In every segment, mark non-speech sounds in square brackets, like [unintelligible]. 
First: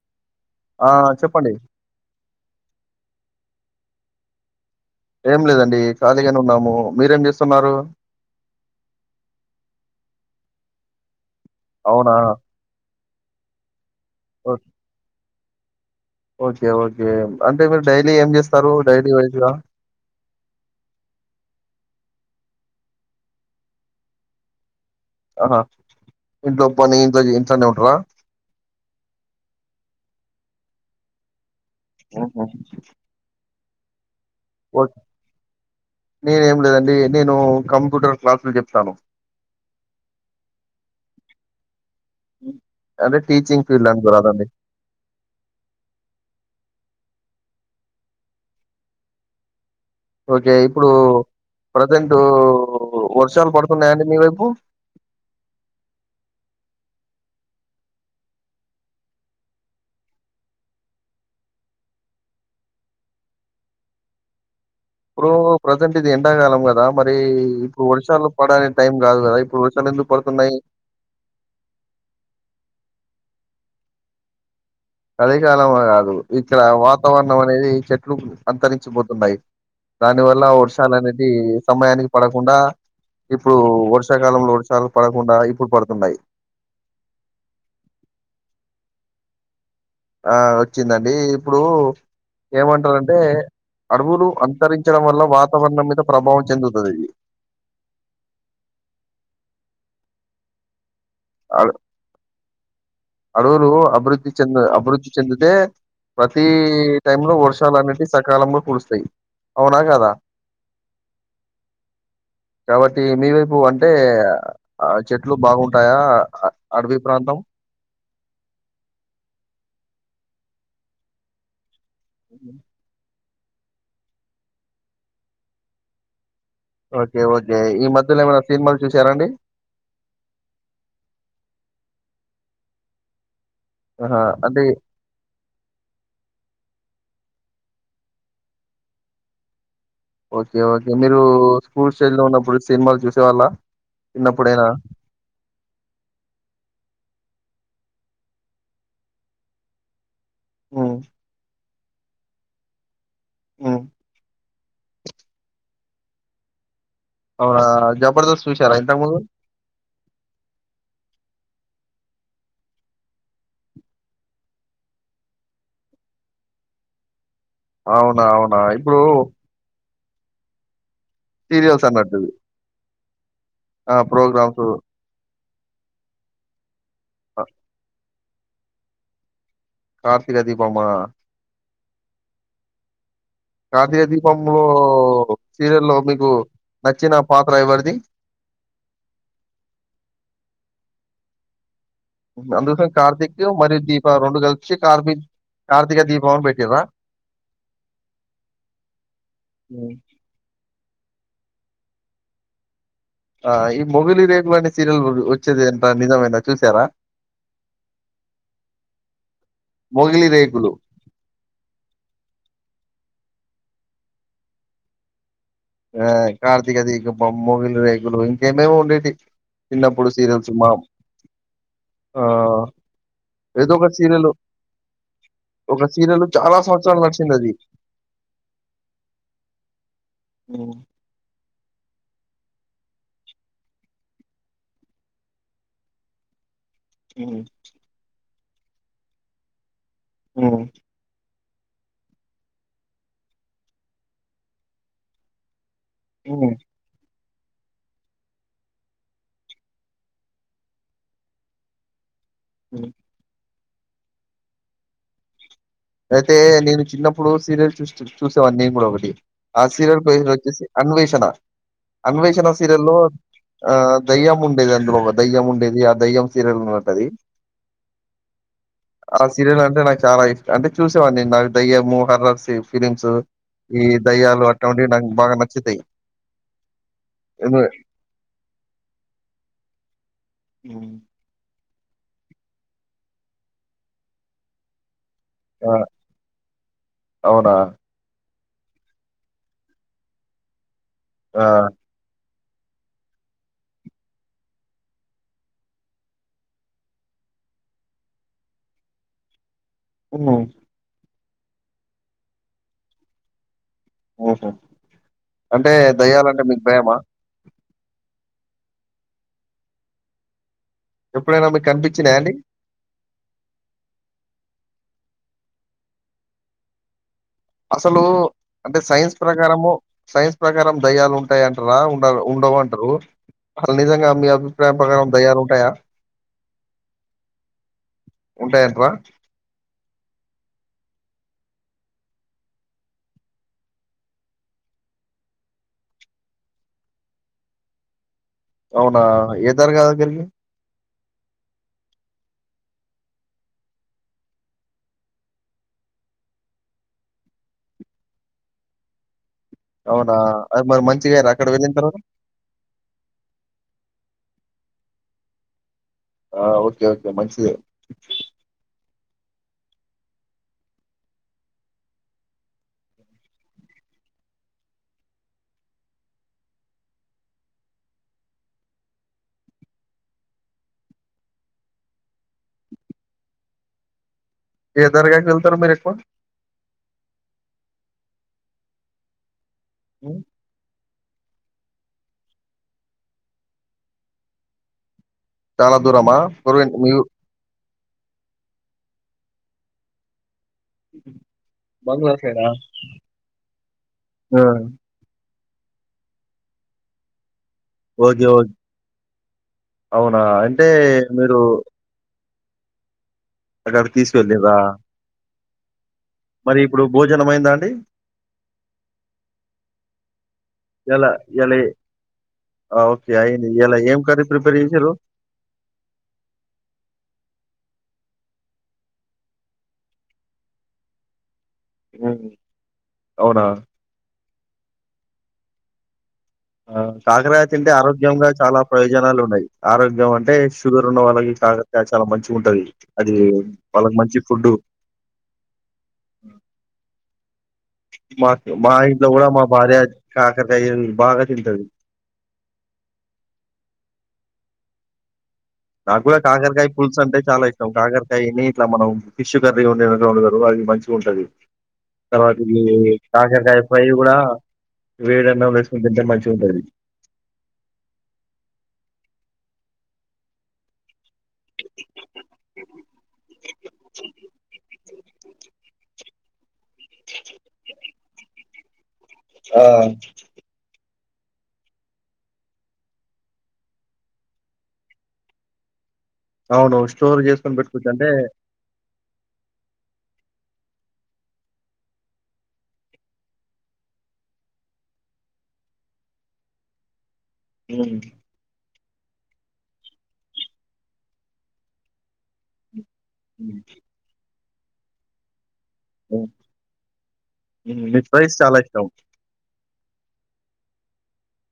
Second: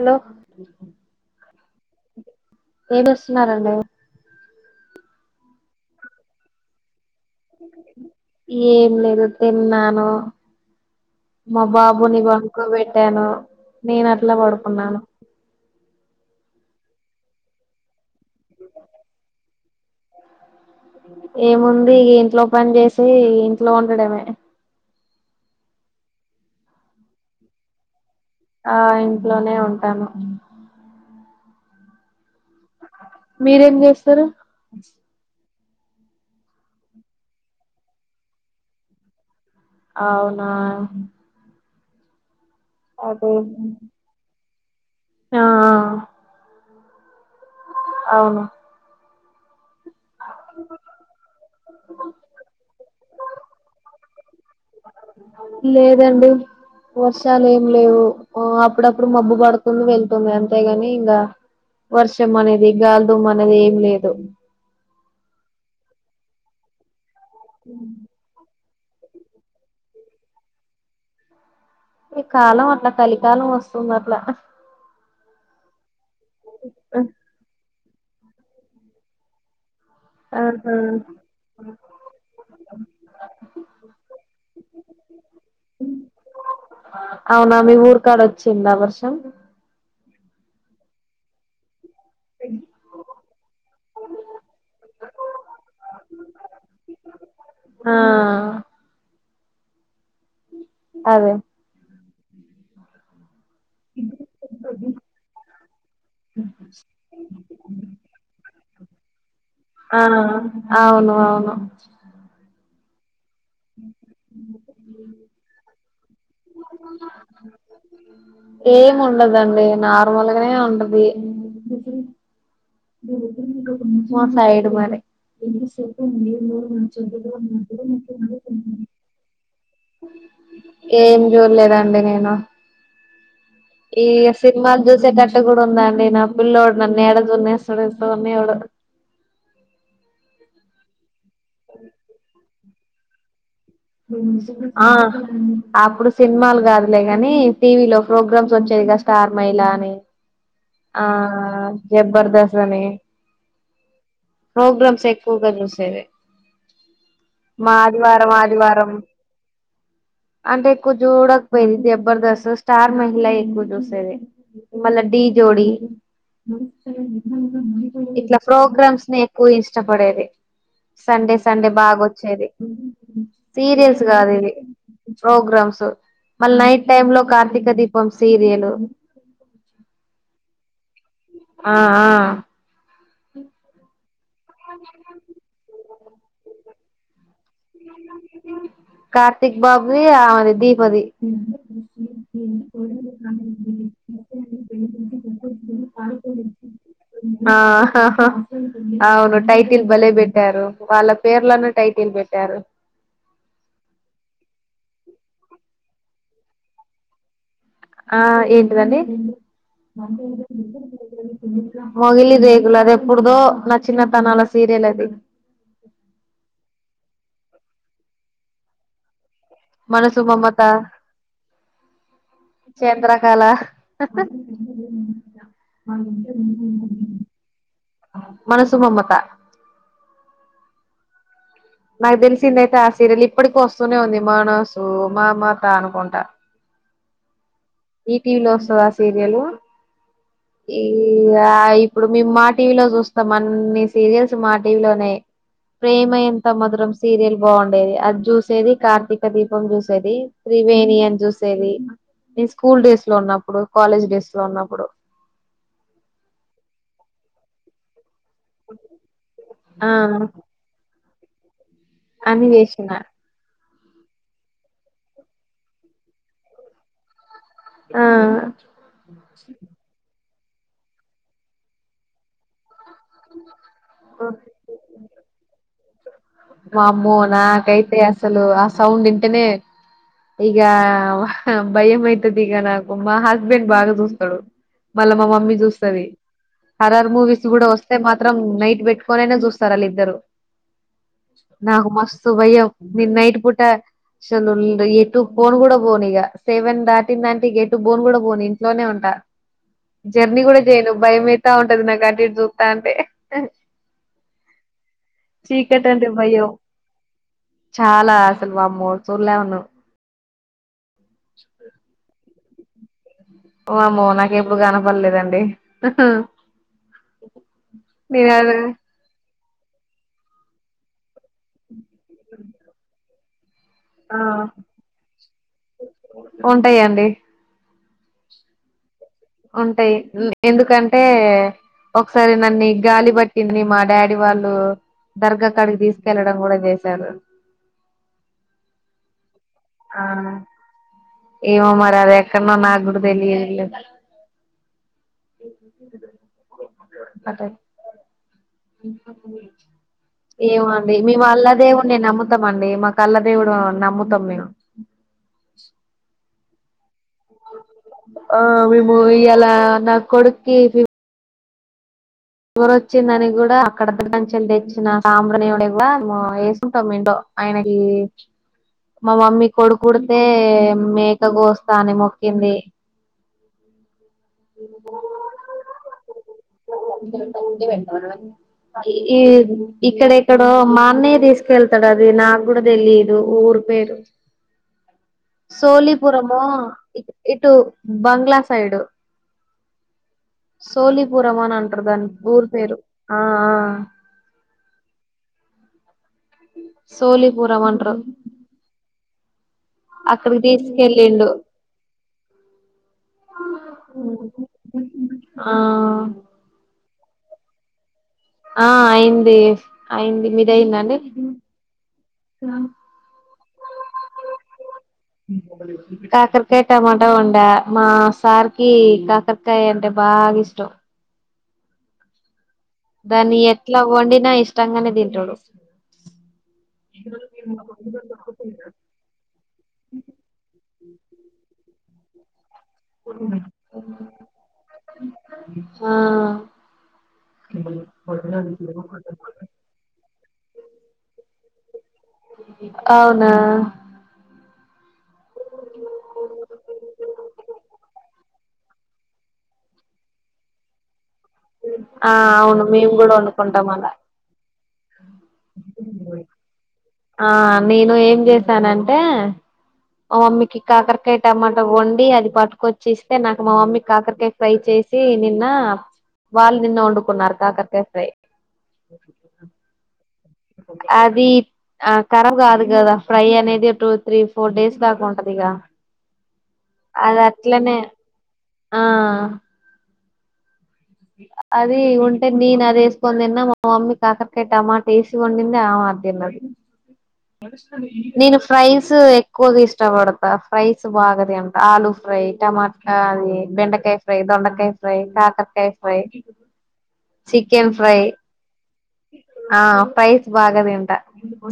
Hello ఆ చెప్పండి ఏమి ఇస్తున్నారండి ఏం లేదండి ఖాళీగానే ఉన్నాము మీరేం చేస్తున్నారు ఏం లేదు తిన్నాను మా అవునా బాబుని పడుకోబెట్టాను నేను అట్లా ఓ పడుకున్నాను ఓకే ఓకే అంటే మీరు డైలీ ఏంస్త ఏముంది ఇంట్లో పని చేసి ఇంట్లో ఉండడమే ఆహా ఇంత పని ఇంత ఇంతా న ఉంట్రా ఆ ఇంట్లోనే ఉంటాను ఆఓహ మీరేం చేస్తారు వాట్ నేనేం లేదండి నేను కంప్యూటర్ క్లాసులు చెప్తాను అవునా అంటే అదే టీచింగ్ ఫీల్డ్ అని బదండి ఆ అవును ఓకే ఇప్పుడు ప్రజెంట్ వర్షాలు పడుతున్నాయంండి మీ వైపు లేదండి వర్షాలు ఏం లేవు అప్పుడప్పుడు మబ్బు పడుతుంది వెళ్తుంది అంతేగాని ఇంకా వర్షం అనేది గాలి దుమ్ము అనేది ఏం లేదు ఇప్పుో ప్రజెంట్ ఇది ఎండాకాలం కదా మరి ఇప్పుడు వర్షాలు పడాల టైమ్ కాదు కదా ఇప్పుడు వర్షాలు ఎందుకు పడుతున్నాయి ఈ కాలం అట్లా కలికాలం వస్తుంది అట్లా కలికాలమా కాదు ఇక్కడ వాతావరణం అనేది చెట్లు అంతరించిపోతున్నాయి దాని వల్ల ఆహా వర్షాలు అనేది సమయానికి పడకుండా ఇప్పుడు వర్షాకాలంంలో వర్షాలు పడకుండా ఇప్పుడు పడుతున్నాయి అవునా మీ ఊరు కాడ వచ్చింద వర్షం ఆ వచ్చిందండి ఇప్పుడు ఏమంటారంటే అడవులు అంతరించడం వల్ల వాతావరణం మీద ప్రభావం చెందుతుంది ఆ అదే అడ అడవులు అభివృద్ధి చెంద అభివృద్ధి చెందితే ప్రతి టైమ్ లో వర్షాలు అనేటి సకాలంలో కురు స్తాయి ఆ అవును అవును కాబట్టి మీవే అంటే ఆ చెట్లు బాగుంటాయా అడవిీ ప్రాంతం ఏం ఉండదండి నార్మల్గానే ఉంటది అ మా సైడ్ మరి [inaudible] ఓకే. ఓకే. ఈ మధ్యలో ఏమైనా సినిమాలు చూసారాండి? ఏం చూడలేదాండి నేను ఈ ఆహా! అంటే సినిమాలు చూసేటట్టు కూడా ఉందండి న ఫుల్ లోడ్ నన్ను ఏడ సుడనిస్తాడు సుడనియ్యాడు ఓకే ఓకే మీరు స్కూల్ స్టేజ్ లో ఉన్నప్పుడు సినిమాలు చూసే వాళ్ళ ఆ అప్పుడు సినిమాలు కాదులే కాని టీవీలో ప్రోగ్రామ్స్ వచ్చేదిగా స్టార్ మా ఇలా అని హ్మ్. ఆ జబర్దస్త్ అని ఆ ప్రోగ్రామ్స్ ఎక్కువగా చూసేవి అవునా! మా ఆదివారం 'జబర్దస్త్' చూసారా ఆదివారం ఇంతకుముందు? అంటే ఏక్కో చూడ పోయింది జబర్దస్త్ స్టార్ మహిళ ఎక్కువ చూసేది మళ్ళ డి డి అవునా! ఇట్లా అవునా! ఇప్పుడు ప్రోగ్రామ్స్ నే ఎక్కువ ఇష్ట పడేది సండే సండే సీరియల్స్ అన్నట్టు. బాగాొచ్చేది ఆ! సీరియస్ కాదు ఇది ప్రోగ్రామ్స్ ప్రోగ్రామ్స్ మళ్ళ నైట్ టైమ్ లో ఆహ్, కార్తీక దీపం సీరియల్ కార్తక దీపమా ఆ ఆ కార్తీక దీపంలో సీరియల్ మీకు నచ్చిన పాత్ర ఎవరిది? కార్తిక్ బాబుది ఆమెది దీపది [inaudible] అందుకోసం 'కార్తీక్' మరియు 'దీప' కలిపి 'కార్తీ కార్తీక దీపం' అని పెట్టిర్రా? ఆ అవును టైటిల్ హ్మ్. బలేపేట్టారు వాళ్ళ పేర్లలను టైటిల్ పెట్టారు ఆ ఈ మొగిలి రేకుగు అనీ సీరియల్ వచ్చేది ఏంట నిజమేనా చూసారా ఆ ఏంటిదండి మొగిలి రేకులు మొగిలి రేకులు అదేప్ ప్పుడుదో నా చిన్న తానాల సీరియల్ అది ఆ కార్తీక దీకపం మొగిలి రేకులు ఇంకేమేమో ఉండేటి చిన్నప్పుడు మనసు సీరియల్స్ మమత మా ఆ చంద్రకళ ఏదో ఒకటి సీరియల్ ఒక సీరియల్ చాలా సంవత్సరాలు నడిచింది అది మనసు మమత ఉమ్ నాకు తెలిసింద అయితే ఆ సీరియల్ ఇప్పటికి వస్తూనే ఉంది మానసు మమత అనుకుంటా ఉమ్ ఈ టీ వి లో వస్తది ఆ సీరియల్ ఉమ్, ఈ ఇగ ఇప్పుడు మేం మా టీవీలో చూస్తాం అన్ని సీరియల్స్ మా టీవీలోనే ప్రేమ ఎంత ఉమ్, మధరం సీరియల్ బాగుండేది అది చూసేది కార్తీక దీపం చూసేది త్రివేనియన్ చూసేది నేను స్కూల్ ఉమ్. డేస్ లో ఉన్నప్పుడు కాలేజ్ డేస్ లో ఉన్నప్పుడు అయితే నేను చిన్నప్పుడు సీరియల్ చూస్ చు సేవన్నన్ని నీన్ కూడ ఒకటి ఆ సీరియల్ పేర్ వచ్చేసి అన్వేషణ అన్వేషణ అన్ని చేసిన సీరియల్లో ఆ దయ్యం ఉండేది అందులో ఒక దయ్యం ఉండేది ఆ దయ్యం సీరియల్ ఉంటది ఆ ఆ సీరియల్ అంటే నాకు చాలా ఇష్ అంటే చూసేవాడిన్ని నాకు దయ్యము హర్రర్సిఫ్ ఫీలిమ్స్ ఈ దయ్యాలు అట్లాంటివి నాకు బాగా నచ్చుతాయి వామ్మో ఎందు నాకైతే అసలు ఆ సౌండ్ ఇంటనే ఇగ హ్మ్. భయం అయితది ఇక నాకు మా హస్బెండ్ బాగా చూస్తాడు మళ్ళా మా మమ్మీ ఆ చూస్తుంది హరార్ మూవీస్ అవునా కూడా వస్తే మా అరం నైట్ పెట్టుకొనేనే చూస్తారు వాళ్ళిద్దరు ఆ నాకు మస్ స్తు భయం ని నైట్ పూట సలు టు బోన్ కూడా పోను ఇగ సెవెన్ దాటిందంటే ఇ గ ఎ టు బోన్ కూడా పోను ఇంట్లోనే ఉంటా ఉహు జర్నీ కూడా చేయను భయమయితా ఉంటది నాకు అటు ఇటు చూత్తంటే ఉహు అంటే దయ్యాలంటే మీకు భేమా చాలా అసలు వామ్మోడు చూల్లఉను ఎప్పుడైనా మీకు కనిపించినాయాండి వామ్మో నాకెప్పుడు కనపడలేదండి అసలు నేను అది అంటే సైన్స్ ప్రకారము సైన్స్ ప్రకారం దయ్యాలు ఉం ఉంటాయంటార ఉండ ఉండవుంటారు అసలు నిజంగా ఆ మీ అభిప్రాయం ప్రకారం దయ్యాలు ఉంటాయా ఉంటాయాండి ఉంటాయంటరా ఉంటాయి ఎందుకంటే ఒకసారి నన్నిగాలి పట్టింది మా డాడీ వాళ్ళు దర్గా కాడికి తీసుకెళ్ళడం కూడా చేశారు అవునా ఏ దర్గా దగ్గరికి ఆ ఏమో మరి అదేక్కడనో నాకు కూడా తెలియదు లే అటే అవునా అది ఏమో మరి అండి మేము మంచిగారా అక్కడ వెళ్ళిన తర్వాత అల్లదేవుడిన్ని నమ్ముతాం అండి మాకు అల్లదేవుడు నమ్ముతాం మేము [unintelligible] ఆ ఓకే ఓకే మంచిదే ఒ ఇయ్యాల నా కొడుక్కి ఫిఫ్ వర్ వచ్చిందని కూడా అక్కడ దర్గాంచేలి తెచ్చిన సాంబ్రాణి వేసుంటాం, ఇంట్లో ఆయనకి మా మమ్మీ కొడుకుపుడితే మేక గోస్తా అని మొక్కింది. ఏ దర్గా కి వెళ్తారు మీరు ఎక్కువ ఈ ఇక్కడ ఇక్కడో మా అన్నయ్య తి తీసుకెళ్తాడు, అది నాకు కూడా తెలిదు ఊరు పేరు చాలా దూరమా సోళీపురమో గురువిన్ మీ ఇ ఇటు బంగ్లా సైడు సోలి ఓమన్ అంటారు దాని, బంగ్లా ఊరి సైడా పేరు ఆ ఆ ఆ సోలిపురం అంటారు ఓకే ఓకే అవునా అక్కడికి అంటే తీసుకెళ్ళిండు మీరు మీకు అక్కడ తీసుకెళ్ళిరా ఆ మరి ఇప్పుడు భోజనం అయిందా, అండి ఆ అయింది అయింది, మీది అయిందండి ఎలా ఈయల ఎం కర్రీ ప్రిపేర్ చేసిరు కాకరకాయ టమాటా వండా మా సార్ కి కాకరకాయ అంటే బాగా ఇష్టం [unintelligible] ఉమ్ దాన్ని ఎట్లా వండినా ఇష్టంగానే తింటాడు ఆ కాకరకాయ తింటే ఆరోగ్యంగా చాలా ప్రయోజనాలు ఉన్నాయి, ఆరోగ్యం అంటే షుగర్ ఉన్న వాళ్ళకి కాక కాయ చాలా మంచిగా ఉంటది అది వాళ్ళకు మంచి ఫుడ్ ఆ మాకు మా ఇంట్లో కూడా మా భార్య కాకరకాయ బాగా తింటది అవునా నాకు కూడా కాకరకాయ పులుసు అంటే చాలా ఇష్టం, కాకరకాయని ఇట్లా మనం ఫిష్ కర్రీ వండినట్టు వండుతారు ఇ మంచిగా ఉంటది, ఆ తర్వాత కి అవును మేము ఇది కూడా కాకరకాయ వండుకుంటాం ఫ్రై అలా కూడా వేడి అన్నాం వేసుకోని తింటే మంచిగా ఉంటది. ఆ నేను ఏం చేసానంటే మా మమ్మీకి కాకరకాయ టమాటా వండి అది పట్టుకొచ్చేస్తే నాకు మా మమ్మీ కాకరకాయ ఫ్రై చే సి నిన్న వాళ్ళు నిన్న వండుకున్నారు, కాకరకాయ ఫ్రై ఆ అది ఆ కరబ్ కాదు కదా ఫ్రై అనేది టూ త్రీ ఫోర్ డేస్ దాకా ఉంటది, గా అవును స్టోర్ అది చేసుకొని అట్లనే పెట్టుకోవచ్చు అంటే ఆ [unintelligible] అది ఉంటే, నేను అది వేసుకోని తిన్న మా మమ్మీ కాకరకాయ టమాట వేసి వండింది, ఆమ అది తిన్నది [unintelligible] హ్మ్. నేను ఫ్రైస్ ఫ్రైస్ ఎక్కువగా ఇష్టపడతా ఫ్రైస్ బాగాతింటా, ఆలు ఫ్రై, టమాట ఆ అది హ్మ్. బెండకాయ ఫ్రై, దొండకాయ ఫ్రై, కాకరకాయ ఫ్రై చికెన్ హ్మ్. ఫ్రై మీకు ఫ్రైస్ చాలా ఇష్టం. ఆ ప్రైస్ బాగా తింటా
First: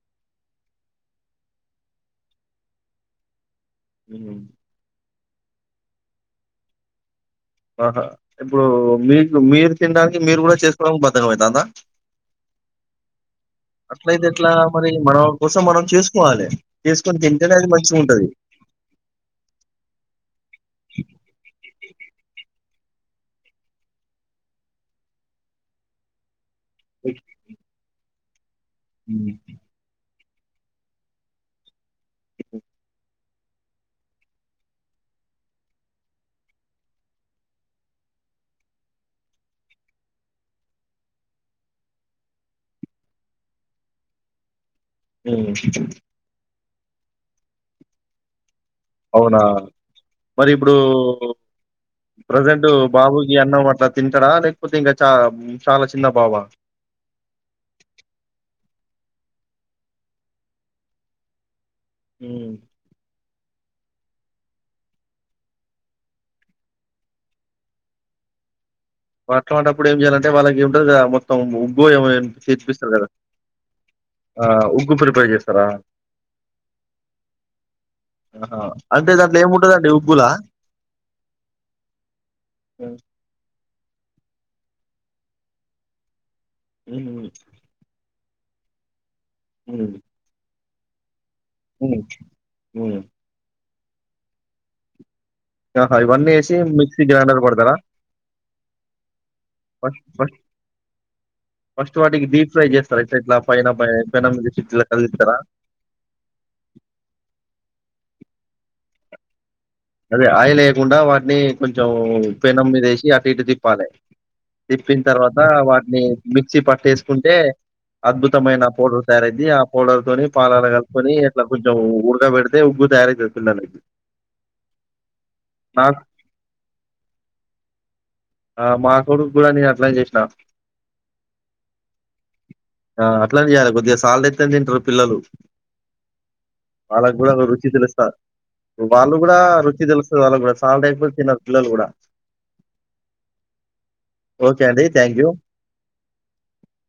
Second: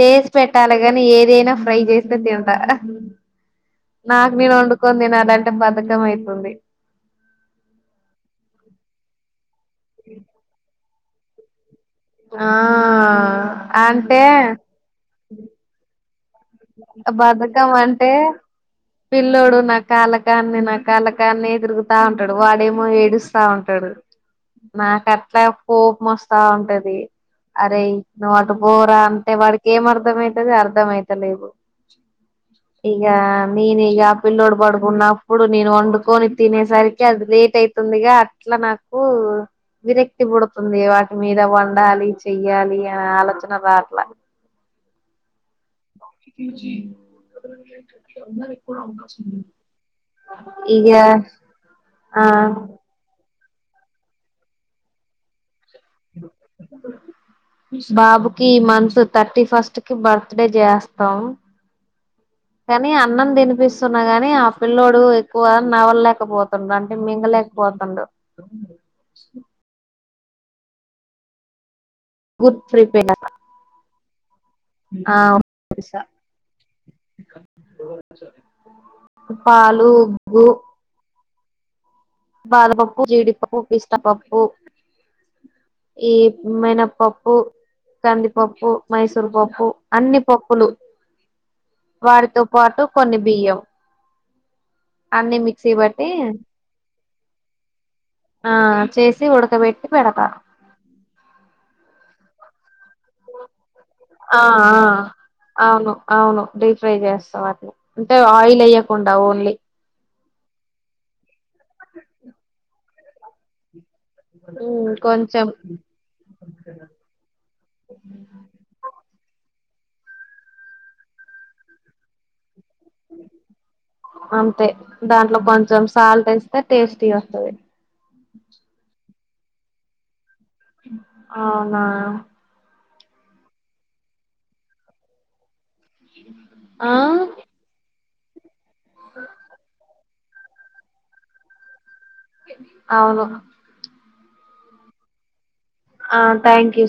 చేసి చేసి పెట్టాలి, కానీ ఏదైనా ఫ్రై చేస్తే తింటా నాకు హ్మ్. నేను వండుకొని తినాల, ంటే పెద్ద బధకం అయితుంది. ఆహా ఇప్పుడు మీకు, మీరు తినడానికి మీరు కూడా చేసుకోవడానికి బధకం అవుతందా. ఆ అంటే అట్లయితే ఎట్లా మరి, మన కోసం మనం చేసు బధకం అంటే పిల్లోడు నా కాలకానే నా కాలకానే తిరుగుతా ఉంట ంటడు వాడేమో ఏడుస్తా ఉంటాడు నాకు అట్లా కోపం వస్త స్తా ఉంటది అరే నువ్వు అటు పోరా హ్మ్. అంటే వాడికి ఏం అర్థమవుతుంది అర్థమయిత లేవు ఇగా నేను ఇగ పిల్లోడు పడుకున్నప్పుడు నేను వండుకొని తినేసరికి అది లేట్ అవుతుందిగా ఇట్లా నాకు విరక్తి పుడుతుంది వాటి మీద వండాలి చెయ్యాలి అనే ఆలోచన రావట్లా హ్మ్మ్ అవునా మరి ఇప్పుడు ఇగ ఆ ప్రజెంట్ బాబు ఈ అన్నం అట్లా తింటారా లేకపోతే ఇంకా చ బాబుకి మంత్ థర్టీ ఫస్ట్ కి బర్త్ డే చేస్తాం హ్మ్. కానీ అన్నం తినిపిస్తూ న్నా కాని ఆ పిల్లోడు ఎక్కువ నవలలేకపోతుండు అంటే మింగలేకపోతుండు డాక్టర్ అట్లాంటప్పుడు ఏం చేయాలంటే వాళ్ళకి ఉంటంది క మొత్తం ఇంట్లో ఏమైనా గుడ్ చేపిస్తారు కదా ప్రిపేర్ ఆ ఉగ్గు ఆ ప్రిపేర్ చేస్తారా ఆహా అంటే దాంట్లో పాలు ఏముంటదండి ఉగ్గులా ఉగ్గు హ్మ్. బాదపప్పు జీడిపప్పు పిస్తా పప్పు ఈ హ్మ్. మినపప్పు కందిపప్పు మైసూర్ పప్పు హ్మ్. అన్ని పప్పులు హ్మ్. వారితో పాటు హ్మ్. కొన్ని బియ్యం అన్ని మిక్సీ ఆహా బట్టి ఇవన్నీ ఏ సి మిక్స్ పిండిలా నల కొడతారా ఆ చేసి బ ఉడకబెట్టి పెడతా బస్ ఫస్ట్ వాటికి డీప్ ఫ్రై చేస్త ఆ ఆ కదిలిస్తారా అవును అవును డీప్ ఫ్రై చేస్తావు అది అంటే ఆయిల్ ఎయ్యకుండా ఓన్లీ అదే ఆయిల్ లేకుండా వాటిని కొంచెం పెన్నం మీదేసి అటు ఇటు తిప్పాలి ఉమ్ తిప్పిన తర్వాత కొంచెం వాటిని మిక్సీ పట్టేసుకుంటే అద్భుతమైన పౌడర్ తయారుఅయితది పౌడర్తోని పాలాల కలుపుకొని ఇట్లా కొంచెం ఉఊడక పెడితే ఉగ్గు తయార చేస్తుండనుది అంతే దాంట్లో కొంచెం సాల్ట్ ఏస్తే టేస్టీ వస్తుంది ఆ మా కొడు కూడా నేను అట్లా చేసినా అవునా ఆ అట్లానే చేయాలి కొద్దిగా సాల్ట్ ఎస్తేనే తింటారు పిల్లలు ఆ వాళ్ళ కూడా కూడా రుచి తెలుస్తా వాళ్ళు కూడా రుచి తెలుస్తుంది వాళ్ళు కూడాసాల్ట్ ఎయికపోతే తిన్నరు పిల్లలు కూడా అవును ఓకే అడి థ్యాంక్ యూ ఆ థ్యాంక్ యూ